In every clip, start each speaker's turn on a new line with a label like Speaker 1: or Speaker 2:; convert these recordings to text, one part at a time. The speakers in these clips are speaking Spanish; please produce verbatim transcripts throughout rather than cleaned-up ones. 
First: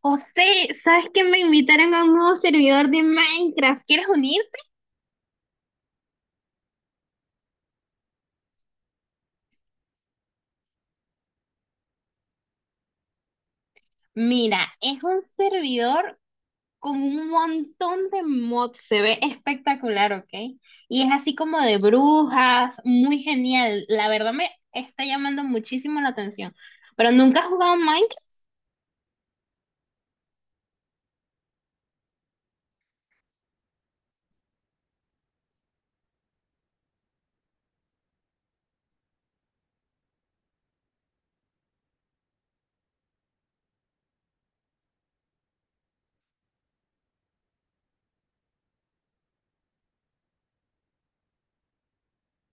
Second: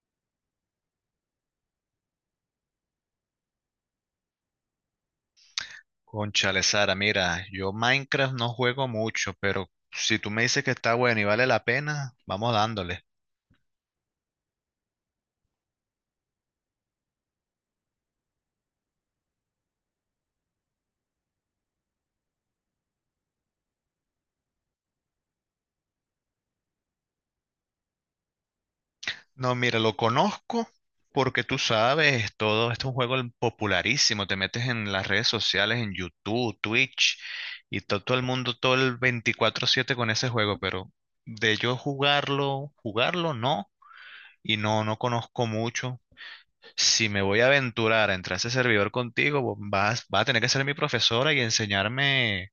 Speaker 1: José, ¿sabes que me invitaron a un nuevo servidor de Minecraft? ¿Quieres unir?
Speaker 2: Cónchale, Sara, mira, yo Minecraft no juego mucho, pero si tú me dices que está bueno y vale la pena, vamos dándole.
Speaker 1: Mira, es un servidor con un montón de mods, se ve espectacular, ¿ok? Y es así como de brujas, muy genial. La verdad me está llamando muchísimo la atención. Pero nunca has jugado Minecraft.
Speaker 2: No, mira, lo conozco porque tú sabes, todo esto es un juego popularísimo, te metes en las redes sociales, en YouTube, Twitch, y to- todo el mundo, todo el veinticuatro siete con ese juego, pero de yo jugarlo, jugarlo no, y no, no conozco mucho. Si me voy a aventurar a entrar a ese servidor contigo, vos vas, vas a tener que ser mi profesora y enseñarme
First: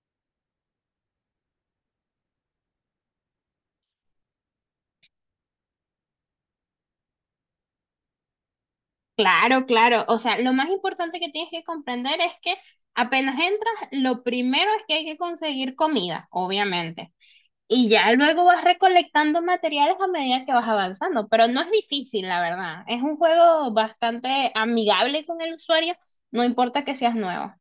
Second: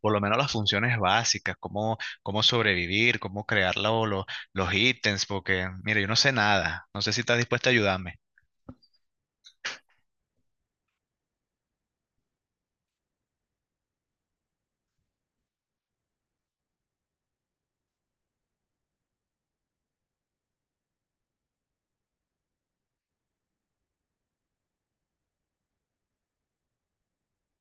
Speaker 2: por lo menos las funciones básicas, cómo, cómo sobrevivir, cómo crear lo- lo- los ítems, porque, mira, yo no sé nada, no sé si estás dispuesta a ayudarme.
Speaker 1: Claro, claro. O sea, lo más importante que tienes que comprender es que apenas entras, lo primero es que hay que conseguir comida, obviamente. Y ya luego vas recolectando materiales a medida que vas avanzando, pero no es difícil, la verdad. Es un juego bastante amigable con el usuario, no importa que seas nuevo.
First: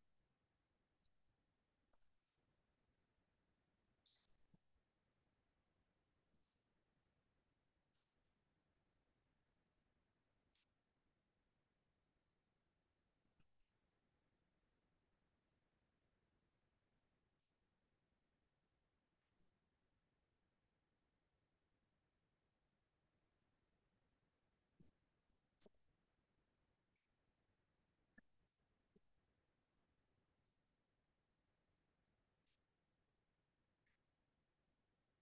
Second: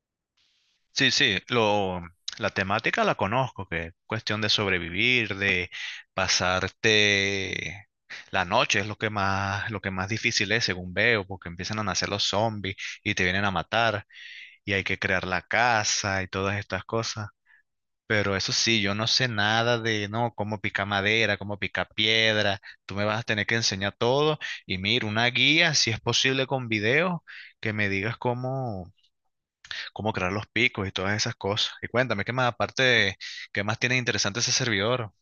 Speaker 2: Sí, sí, lo, la temática la conozco, que es cuestión de sobrevivir, de pasarte la noche, es lo que más, lo que más difícil es, según veo, porque empiezan a nacer los zombies y te vienen a matar, y hay que crear la casa y todas estas cosas. Pero eso sí, yo no sé nada de, no, cómo picar madera, cómo picar piedra. Tú me vas a tener que enseñar todo. Y mira, una guía, si es posible con video, que me digas cómo, cómo crear los picos y todas esas cosas. Y cuéntame, ¿qué más aparte, de- qué más tiene interesante ese servidor?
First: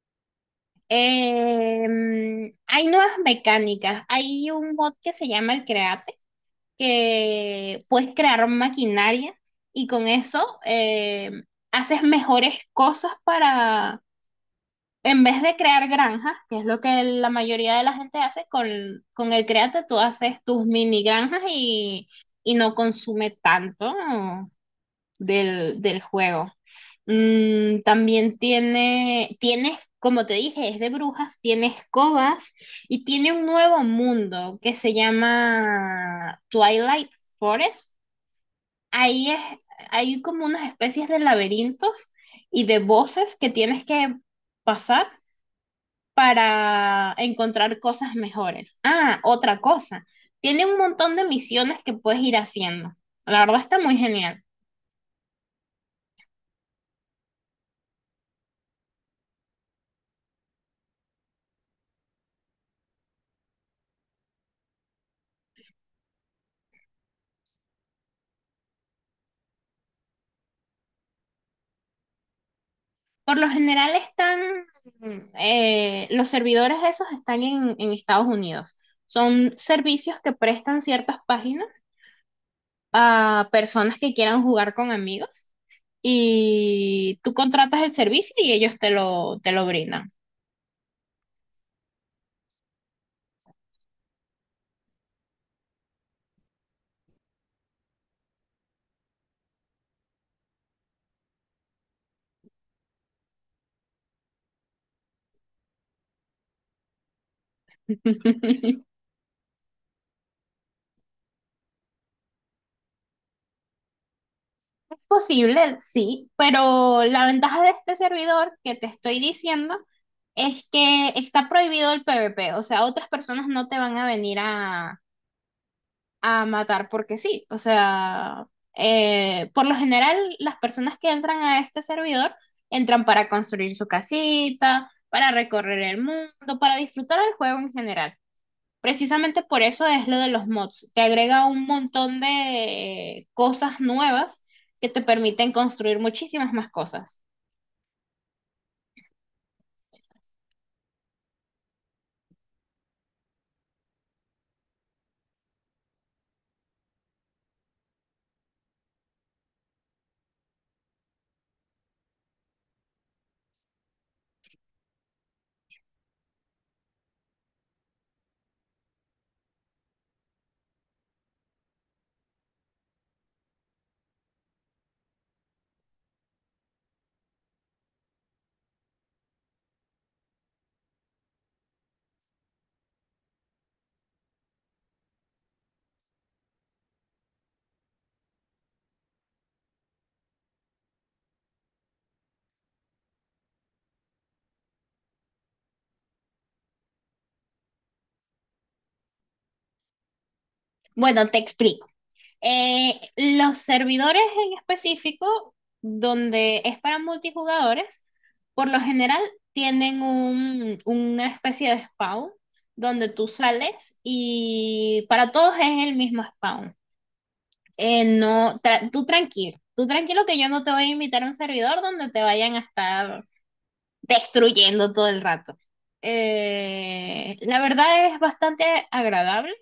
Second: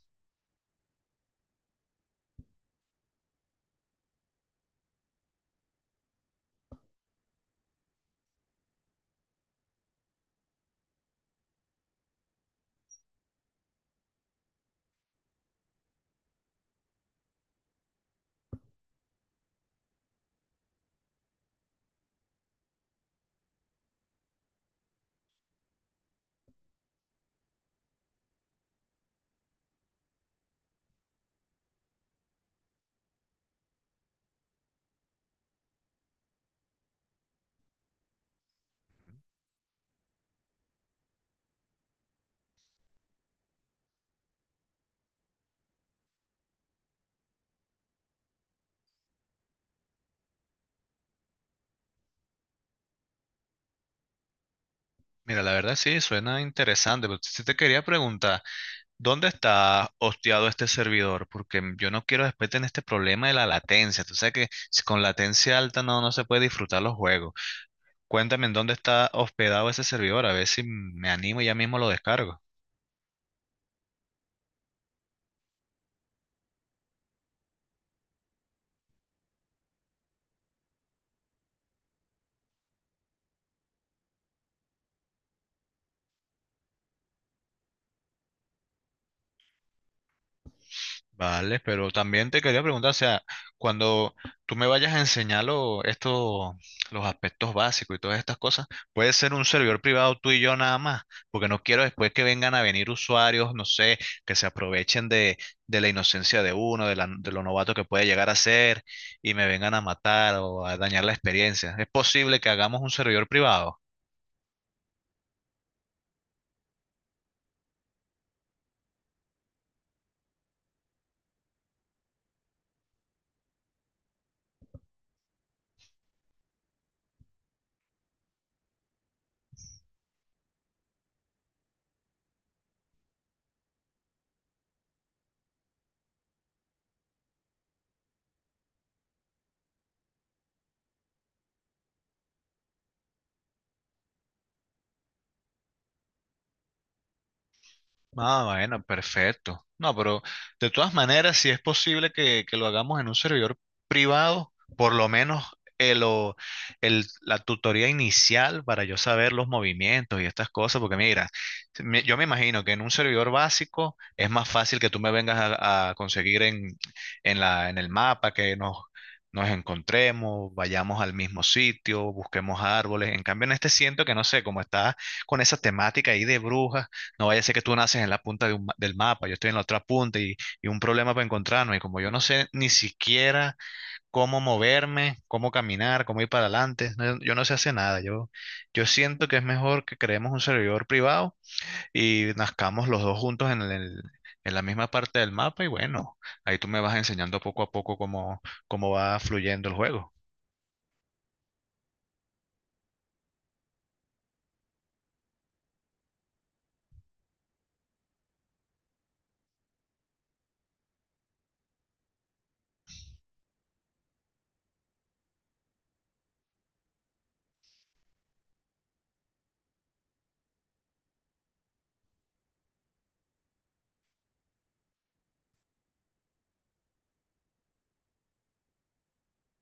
Speaker 1: Em, hay nuevas mecánicas. Hay un mod que se llama el Create, que puedes crear maquinaria y con eso em, haces mejores cosas para, en vez de crear granjas, que es lo que la mayoría de la gente hace, con, con el Créate tú haces tus mini granjas y, y no consume tanto del, del juego. Mm, también tiene, tienes, como te dije, es de brujas, tiene escobas y tiene un nuevo mundo que se llama Twilight Forest. Ahí es, hay como unas especies de laberintos y de voces que tienes que pasar para encontrar cosas mejores. Ah, otra cosa, tiene un montón de misiones que puedes ir haciendo. La verdad está muy genial.
Speaker 2: Mira, la verdad sí, suena interesante, pero sí te quería preguntar, ¿dónde está hosteado este servidor? Porque yo no quiero después tener este problema de la latencia. Tú sabes que si con latencia alta no, no se puede disfrutar los juegos. Cuéntame en dónde está hospedado ese servidor, a ver si me animo y ya mismo lo descargo.
Speaker 1: Por lo general están, eh, los servidores esos están en, en Estados Unidos. Son servicios que prestan ciertas páginas a personas que quieran jugar con amigos y tú contratas el servicio y ellos te lo, te lo brindan.
Speaker 2: Vale, pero también te quería preguntar, o sea, cuando tú me vayas a enseñar lo- esto, los aspectos básicos y todas estas cosas, puede ser un servidor privado tú y yo nada más, porque no quiero después que vengan a venir usuarios, no sé, que se aprovechen de, de la inocencia de uno, de, la, de lo novato que puede llegar a ser y me vengan a matar o a dañar la experiencia. ¿Es posible que hagamos un servidor privado?
Speaker 1: Posible, sí, pero la ventaja de este servidor que te estoy diciendo es que está prohibido el PvP, o sea, otras personas no te van a venir a, a matar porque sí, o sea, eh, por lo general las personas que entran a este servidor entran para construir su casita, para recorrer el mundo, para disfrutar el juego en general. Precisamente por eso es lo de los mods. Te agrega un montón de cosas nuevas que te permiten construir muchísimas más cosas.
Speaker 2: Ah, bueno, perfecto. No, pero de todas maneras, si es posible que, que lo hagamos en un servidor privado, por lo menos el, o- el- la tutoría inicial para yo saber los movimientos y estas cosas, porque mira, me- yo me imagino que en un servidor básico es más fácil que tú me vengas a, a conseguir en, en la, en el mapa, que nos, nos encontremos, vayamos al mismo sitio, busquemos árboles. En cambio, en este siento que no sé, como está con esa temática ahí de brujas. No vaya a ser que tú naces en la punta de un ma- del mapa, yo estoy en la otra punta y, y un problema para encontrarnos. Y como yo no sé ni siquiera cómo moverme, cómo caminar, cómo ir para adelante, no- yo no sé hacer nada. Yo, yo siento que es mejor que creemos un servidor privado y nazcamos los dos juntos en el- en la misma parte del mapa. Y bueno, ahí tú me vas enseñando poco a poco cómo, cómo va fluyendo el juego.
Speaker 1: Bueno, te explico. Eh, los servidores en específico, donde es para multijugadores, por lo general tienen un, una especie de spawn donde tú sales y para todos es el mismo spawn. Eh, no, tra- tú tranquilo, tú tranquilo que yo no te voy a invitar a un servidor donde te vayan a estar destruyendo todo el rato. Eh, la verdad es bastante agradable.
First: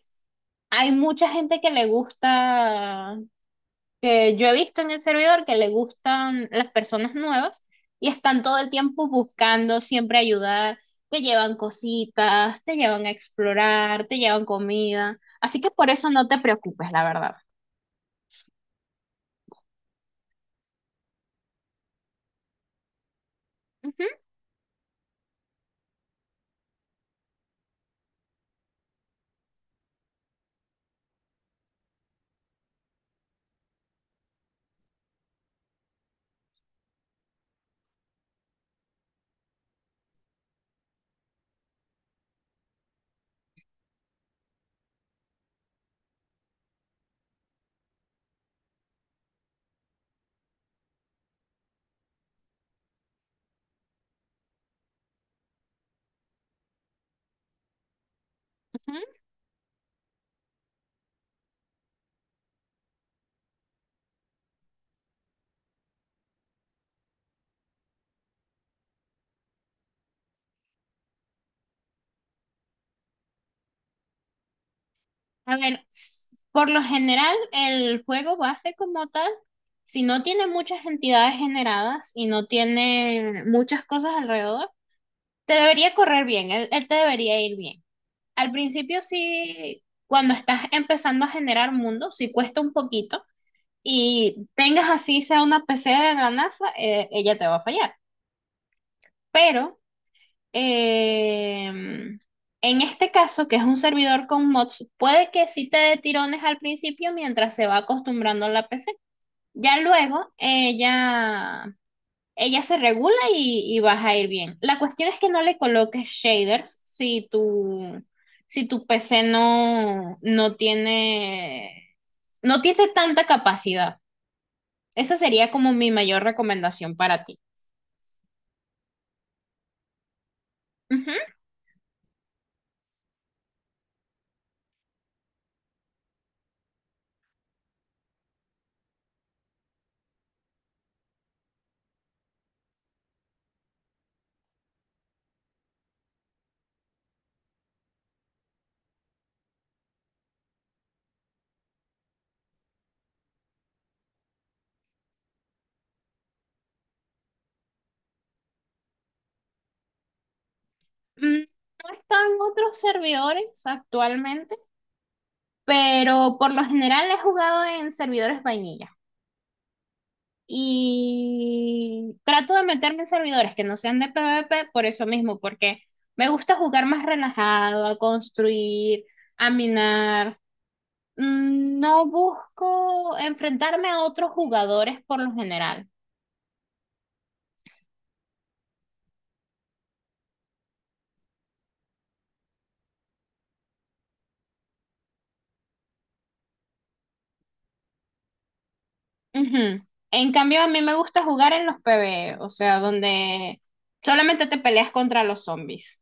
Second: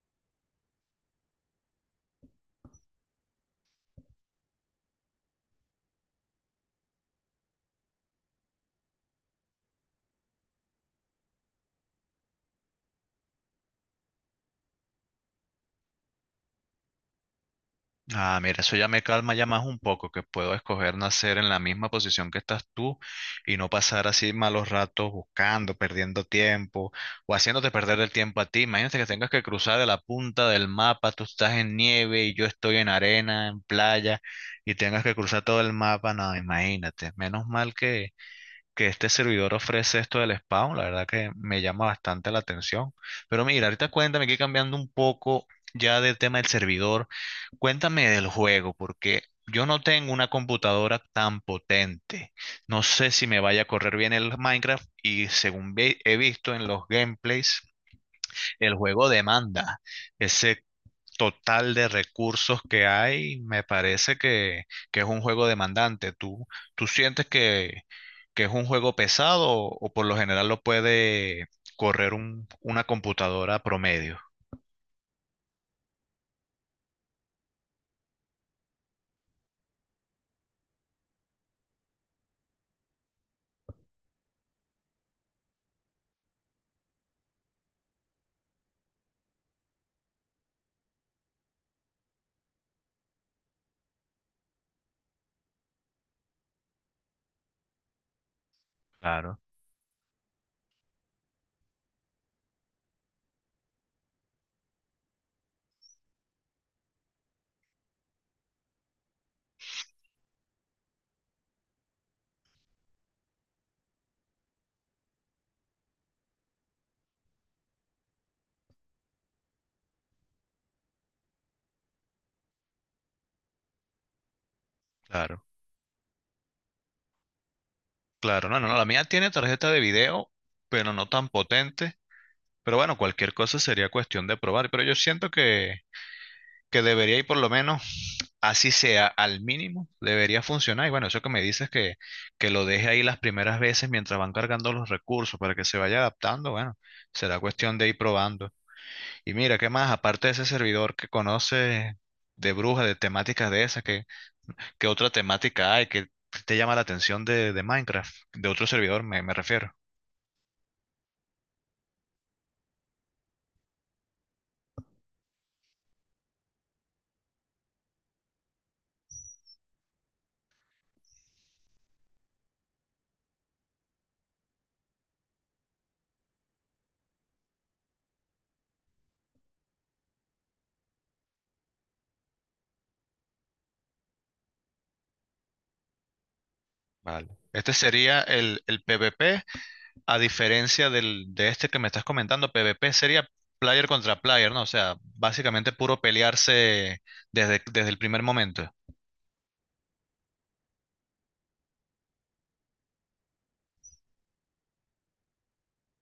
Speaker 1: Hay mucha gente que le gusta, que yo he visto en el servidor, que le gustan las personas nuevas y están todo el tiempo buscando siempre ayudar, te llevan cositas, te llevan a explorar, te llevan comida. Así que por eso no te preocupes, la verdad.
Speaker 2: Ah, mira, eso ya me calma ya más un poco, que puedo escoger nacer en la misma posición que estás tú y no
Speaker 1: Ujú,
Speaker 2: pasar así malos ratos buscando, perdiendo tiempo o haciéndote perder el tiempo a ti. Imagínate que tengas que cruzar de la punta del mapa, tú estás en nieve y yo estoy en arena, en playa y tengas que cruzar todo el mapa. No, imagínate. Menos mal que, que este servidor ofrece esto del spawn, la verdad que me llama bastante la atención. Pero mira, ahorita cuéntame que cambiando un poco ya del tema del servidor, cuéntame del juego, porque yo no tengo una computadora tan potente. No sé si me vaya a correr bien el Minecraft y según ve- he visto en los gameplays, el juego
Speaker 1: ujú.
Speaker 2: demanda ese total de recursos que hay, me parece que, que es un juego demandante. ¿Tú, tú sientes que, que es un juego pesado o, o por lo general lo puede correr un- una computadora promedio?
Speaker 1: A ver, s- por lo general, el juego base como tal, si no tiene muchas entidades generadas y no tiene muchas cosas alrededor, te debería correr bien, él, él te debería ir bien. Al principio sí, cuando estás empezando a generar mundos, sí cuesta un poquito y tengas así sea una P C de la NASA, eh, ella te va a fallar.
Speaker 2: Claro,
Speaker 1: Pero Em, en este caso, que es un servidor con mods, puede que sí te dé tirones al principio mientras se va acostumbrando a la P C. Ya luego ella, ella se regula y, y vas a ir bien. La cuestión es que no le coloques shaders si tu, si tu P C no, no tiene, no tiene tanta capacidad. Esa
Speaker 2: claro,
Speaker 1: sería como mi mayor recomendación para ti.
Speaker 2: claro. No, no, no, la mía tiene tarjeta de video, pero no tan
Speaker 1: Ujú.
Speaker 2: potente. Pero bueno, cualquier cosa sería cuestión de probar. Pero yo siento que, que debería ir por lo menos así sea al mínimo, debería funcionar. Y bueno, eso que me dices que, que lo deje ahí las primeras veces mientras van cargando los recursos para que se vaya adaptando, bueno, será cuestión de ir probando. Y mira, ¿qué más? Aparte de ese servidor que conoce de bruja, de temáticas de esas, ¿qué, qué otra temática hay que te llama la atención de, de Minecraft? De otro servidor me, me refiero.
Speaker 1: Mm, No están otros servidores actualmente, pero por lo general he jugado en servidores vainilla. Y trato de meterme en servidores que no sean de PvP por eso mismo, porque me gusta jugar más relajado, a construir, a minar. Mm, No busco enfrentarme a otros jugadores por lo general.
Speaker 2: Vale. Este sería el, el P v P. A diferencia del, de este que me estás comentando, P v P sería player contra player, ¿no? O sea, básicamente puro pelearse desde, desde el primer momento.
Speaker 1: Ujú. En cambio, a mí me gusta jugar en los PvE, o sea, donde solamente te peleas contra los zombies.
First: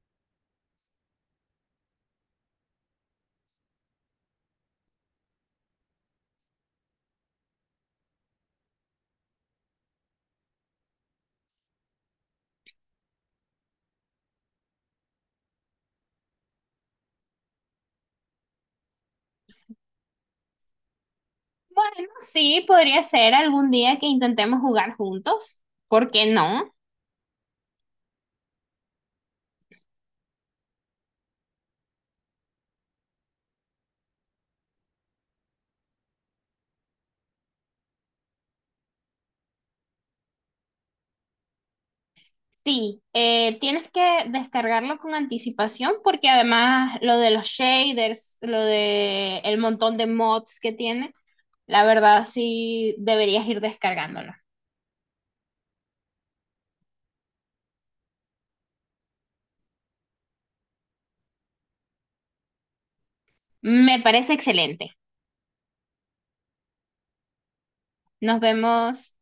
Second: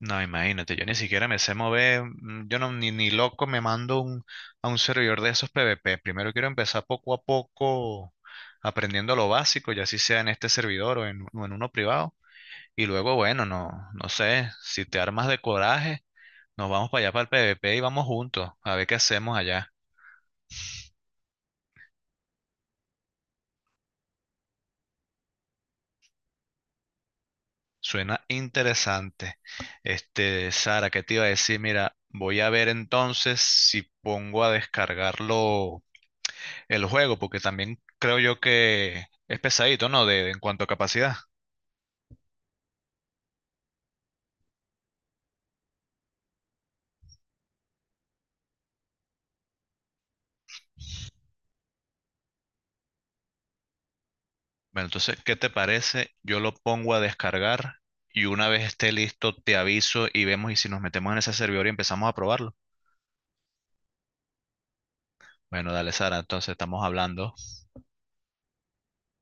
Speaker 2: No, imagínate, yo ni siquiera me sé mover, mm, yo no, ni, ni loco me mando un- a un servidor de esos P v P. Primero quiero empezar poco a poco aprendiendo lo básico, ya si sea en este servidor o en, o en uno privado. Y luego, bueno, no, no sé, si te armas de coraje, nos vamos para allá para el P v P y vamos juntos a ver qué hacemos allá.
Speaker 1: Bueno, sí, podría ser algún día que intentemos jugar juntos. ¿Por qué no?
Speaker 2: Suena interesante. Este, Sara, ¿qué te iba a decir? Mira, voy a ver entonces si pongo a descargarlo el juego, porque también creo yo que es pesadito, ¿no? De, en cuanto a capacidad.
Speaker 1: Sí, eh, tienes que descargarlo con anticipación porque además lo de los shaders, lo de el montón de mods que tiene, la verdad sí deberías ir descargándolo.
Speaker 2: Bueno, entonces, ¿qué te parece? Yo lo pongo a descargar y una vez esté listo, te aviso y vemos y si nos metemos en ese servidor y empezamos a probarlo.
Speaker 1: Me parece excelente.
Speaker 2: Bueno, dale, Sara, entonces estamos hablando.
Speaker 1: Nos vemos.